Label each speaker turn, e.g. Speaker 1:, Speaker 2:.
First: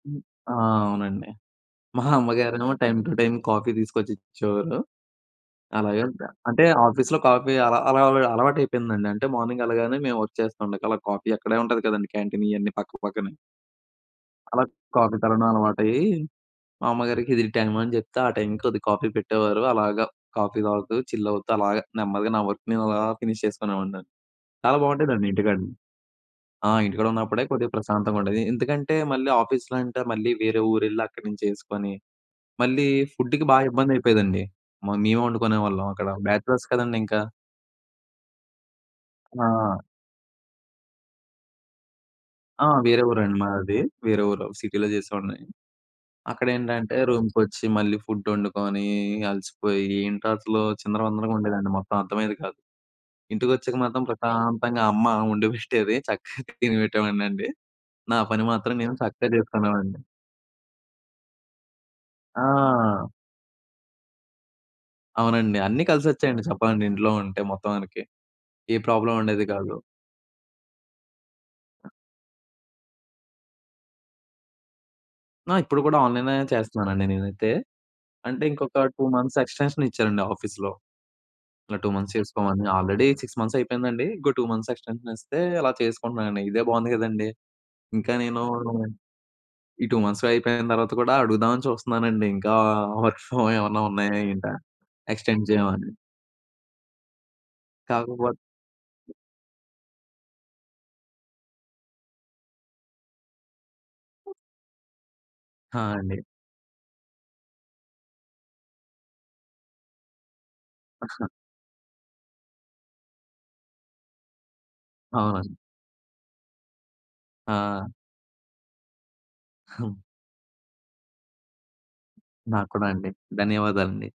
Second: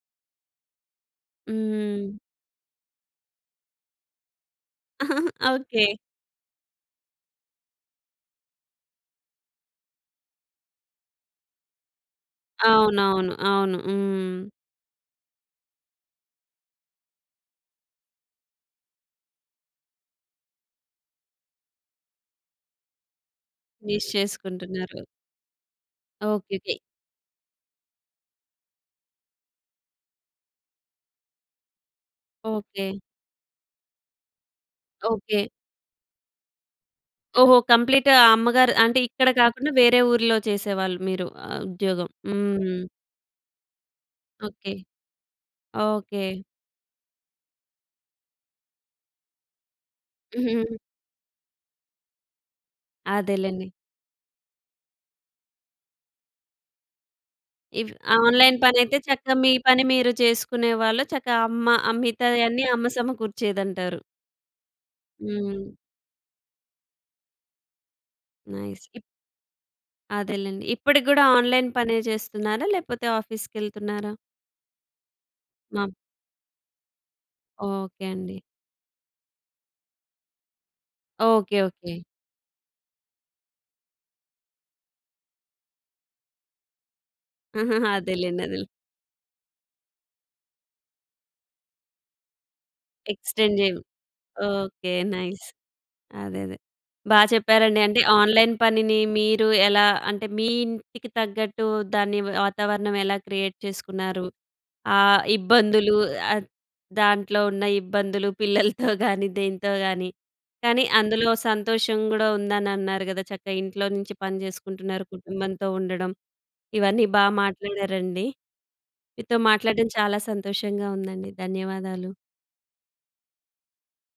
Speaker 1: ఆహ్, అవునండి. మా
Speaker 2: హ్మ్.
Speaker 1: అమ్మగారేమో టైమ్ టు టైమ్ కాఫీ తీసుకొచ్చి ఇచ్చేవాళ్ళు.
Speaker 2: ఓకే.
Speaker 1: అలాగే అంటే ఆఫీస్‌లో కాఫీ అలా, అలా అలవాటు అయిపోయిందండి. అంటే మార్నింగ్ వెళ్ళగానే మేము వర్క్ చేస్తాం అలా కాఫీ అక్కడే ఉంటుంది కదండీ క్యాంటీన్ ఇవన్నీ
Speaker 2: అవునవును.
Speaker 1: పక్కపక్కనే.
Speaker 2: అవును హ్మ్.
Speaker 1: అలా కాఫీ తాగడం అలవాటయ్యి, మా అమ్మగారికి ఇది టైమ్ అని చెప్తే ఆ! టైమ్‌కి కొద్ది కాఫీ పెట్టేవారు. అలాగా కాఫీ తాగుతూ చిల్ అవుతూ అలాగా నెమ్మదిగా నా వర్క్ నేను అలా ఫినిష్ చేసుకునేవాడిని
Speaker 2: మిస్
Speaker 1: చాలా
Speaker 2: చేసుకుంటున్నారు.
Speaker 1: బాగుంటుందండి ఇంటికాడ
Speaker 2: ఓకే.
Speaker 1: ఆ!
Speaker 2: ఓకే.
Speaker 1: ఇంటికాడ ఉన్నప్పుడే కొద్దిగా ప్రశాంతంగా ఉండేది. ఎందుకంటే, మళ్ళీ ఆఫీస్‌లో అంటే మళ్ళీ వేరే ఊరు వెళ్లి అక్కడినుంచి చేసుకొని, మళ్ళీ
Speaker 2: ఓకే.
Speaker 1: ఫుడ్‌కి బాగా ఇబ్బంది అయిపోయేదండి మ మేమే
Speaker 2: ఓకే.
Speaker 1: వండుకునేవాళ్ళం అక్కడ బ్యాచలర్స్ కదండీ ఇంకా.
Speaker 2: ఓహో! కంప్లీట్‌గా అమ్మగారు అంటే ఇక్కడ కాకుండా
Speaker 1: ఆ!
Speaker 2: వేరే ఊర్లో చేసేవాళ్ళు మీరు ఉద్యోగం
Speaker 1: ఆ!
Speaker 2: హ్మ్.
Speaker 1: వేరే ఊరండి మాది. వేరే ఊరు
Speaker 2: ఓకే.
Speaker 1: సిటీ‌‌లో చేసేవాడిని.
Speaker 2: ఓకే.
Speaker 1: అక్కడ ఏంటంటే, రూమ్‌‌కొచ్చి మళ్ళీ ఫుడ్ వండుకొని అలసిపోయి ఏంటో అసలు
Speaker 2: హుహు.
Speaker 1: చిందరవందరగా ఉండేదండి. మొత్తం అర్థమయ్యేది కాదు.
Speaker 2: అదేలేండి.
Speaker 1: ఇంటికొచ్చాక మాత్రం ప్రశాంతంగా అమ్మ వండిపెట్టేది చక్కగా తినిపెట్టేవాడినండి.
Speaker 2: ఇప్
Speaker 1: నా పని
Speaker 2: ఆన్లైన్
Speaker 1: మాత్రం నేను
Speaker 2: పనైతే
Speaker 1: చక్కగా
Speaker 2: చక్కగా మీ పని
Speaker 1: చేసుకునేవాడిని.
Speaker 2: మీరు చేసుకునే వాళ్ళు చక్కగా అమ్మ మిగతావన్నీ అమ్మ
Speaker 1: ఆ!
Speaker 2: సమకూర్చేదంటారు.
Speaker 1: అవునండి.
Speaker 2: హ్మ్.
Speaker 1: అన్నీ కలిసొచ్చాయండి చెప్పాలండి ఇంట్లో ఉంటే మొత్తానికి. A
Speaker 2: nice. ఇప్
Speaker 1: ప్రాబ్లమ్ ఉండేది కాదు.
Speaker 2: అదేలెండి. ఇప్పటికి కూడా ఆన్లైన్ పనే చేస్తున్నారా? లేపోతే ఆఫీస్‌కి వెళ్తున్నారా?
Speaker 1: ఆ! ఇప్పుడు
Speaker 2: మ
Speaker 1: కూడా ఆన్లైన్ చేస్తున్నానండి నేనైతే,
Speaker 2: ఓకే. అండి.
Speaker 1: అంటే ఇంకొక 2 మంత్స్ ఎక్స్‌టెన్షన్ ఇచ్చారండి. ఆఫీస్‌లో.
Speaker 2: ఓకే.
Speaker 1: ఇట్లా 2
Speaker 2: ఓకే.
Speaker 1: మంత్స్ చేసుకోమని ఆల్రెడీ 6 మంత్స్ అయిపోయిందండి. ఇంకో 2 మంత్స్ ఎక్స్‌టెన్షన్ ఇస్తే అలా చేసుకుంటున్నానండి ఇదే బాగుంది కదండీ. ఇంకా
Speaker 2: అదేలేండి
Speaker 1: నేను
Speaker 2: అదేలేండి.
Speaker 1: ఈ 2 మంత్స్ అయిపోయిన తర్వాత కూడా అడుగుదామని చూస్తున్నానండి ఇంకా వర్క్ ఫ్రమ్
Speaker 2: ఎక్స్టెండ్ చేయండి
Speaker 1: ఏమన్నా ఉన్నాయా ఏంటా,
Speaker 2: ఓకే.
Speaker 1: Extend
Speaker 2: nice.
Speaker 1: చేయమని.
Speaker 2: అదే అదే బా చెప్పారండి. అంటే
Speaker 1: కాకపోతే
Speaker 2: ఆన్లైన్ పనిని మీరు ఎలా అంటే మీ ఇంటికి తగ్గట్టు దాన్ని వాతావరణం ఎలా క్రియేట్ చేసుకున్నారు. ఆ
Speaker 1: ఆ!
Speaker 2: ఇబ్బందులు
Speaker 1: అండి.
Speaker 2: ఆ! దాంట్లో ఉన్న ఇబ్బందులు పిల్లలతో కానీ దేంతో గాని, కానీ
Speaker 1: ఆహా!
Speaker 2: అందులో సంతోషం కూడా ఉందని అన్నారు కదా! చక్కగా ఇంట్లో నుంచి పని చేసుకుంటున్నారు
Speaker 1: అవునండి.
Speaker 2: కుటుంబంతో ఉండడం ఇవన్నీ బాగా
Speaker 1: ఆ!
Speaker 2: మాట్లాడారండి మీతో మాట్లాడడం
Speaker 1: హ్మ్.
Speaker 2: చాలా సంతోషంగా ఉందండి. ధన్యవాదాలు.
Speaker 1: నాకు కూడా అండి. ధన్యవాదాలండి.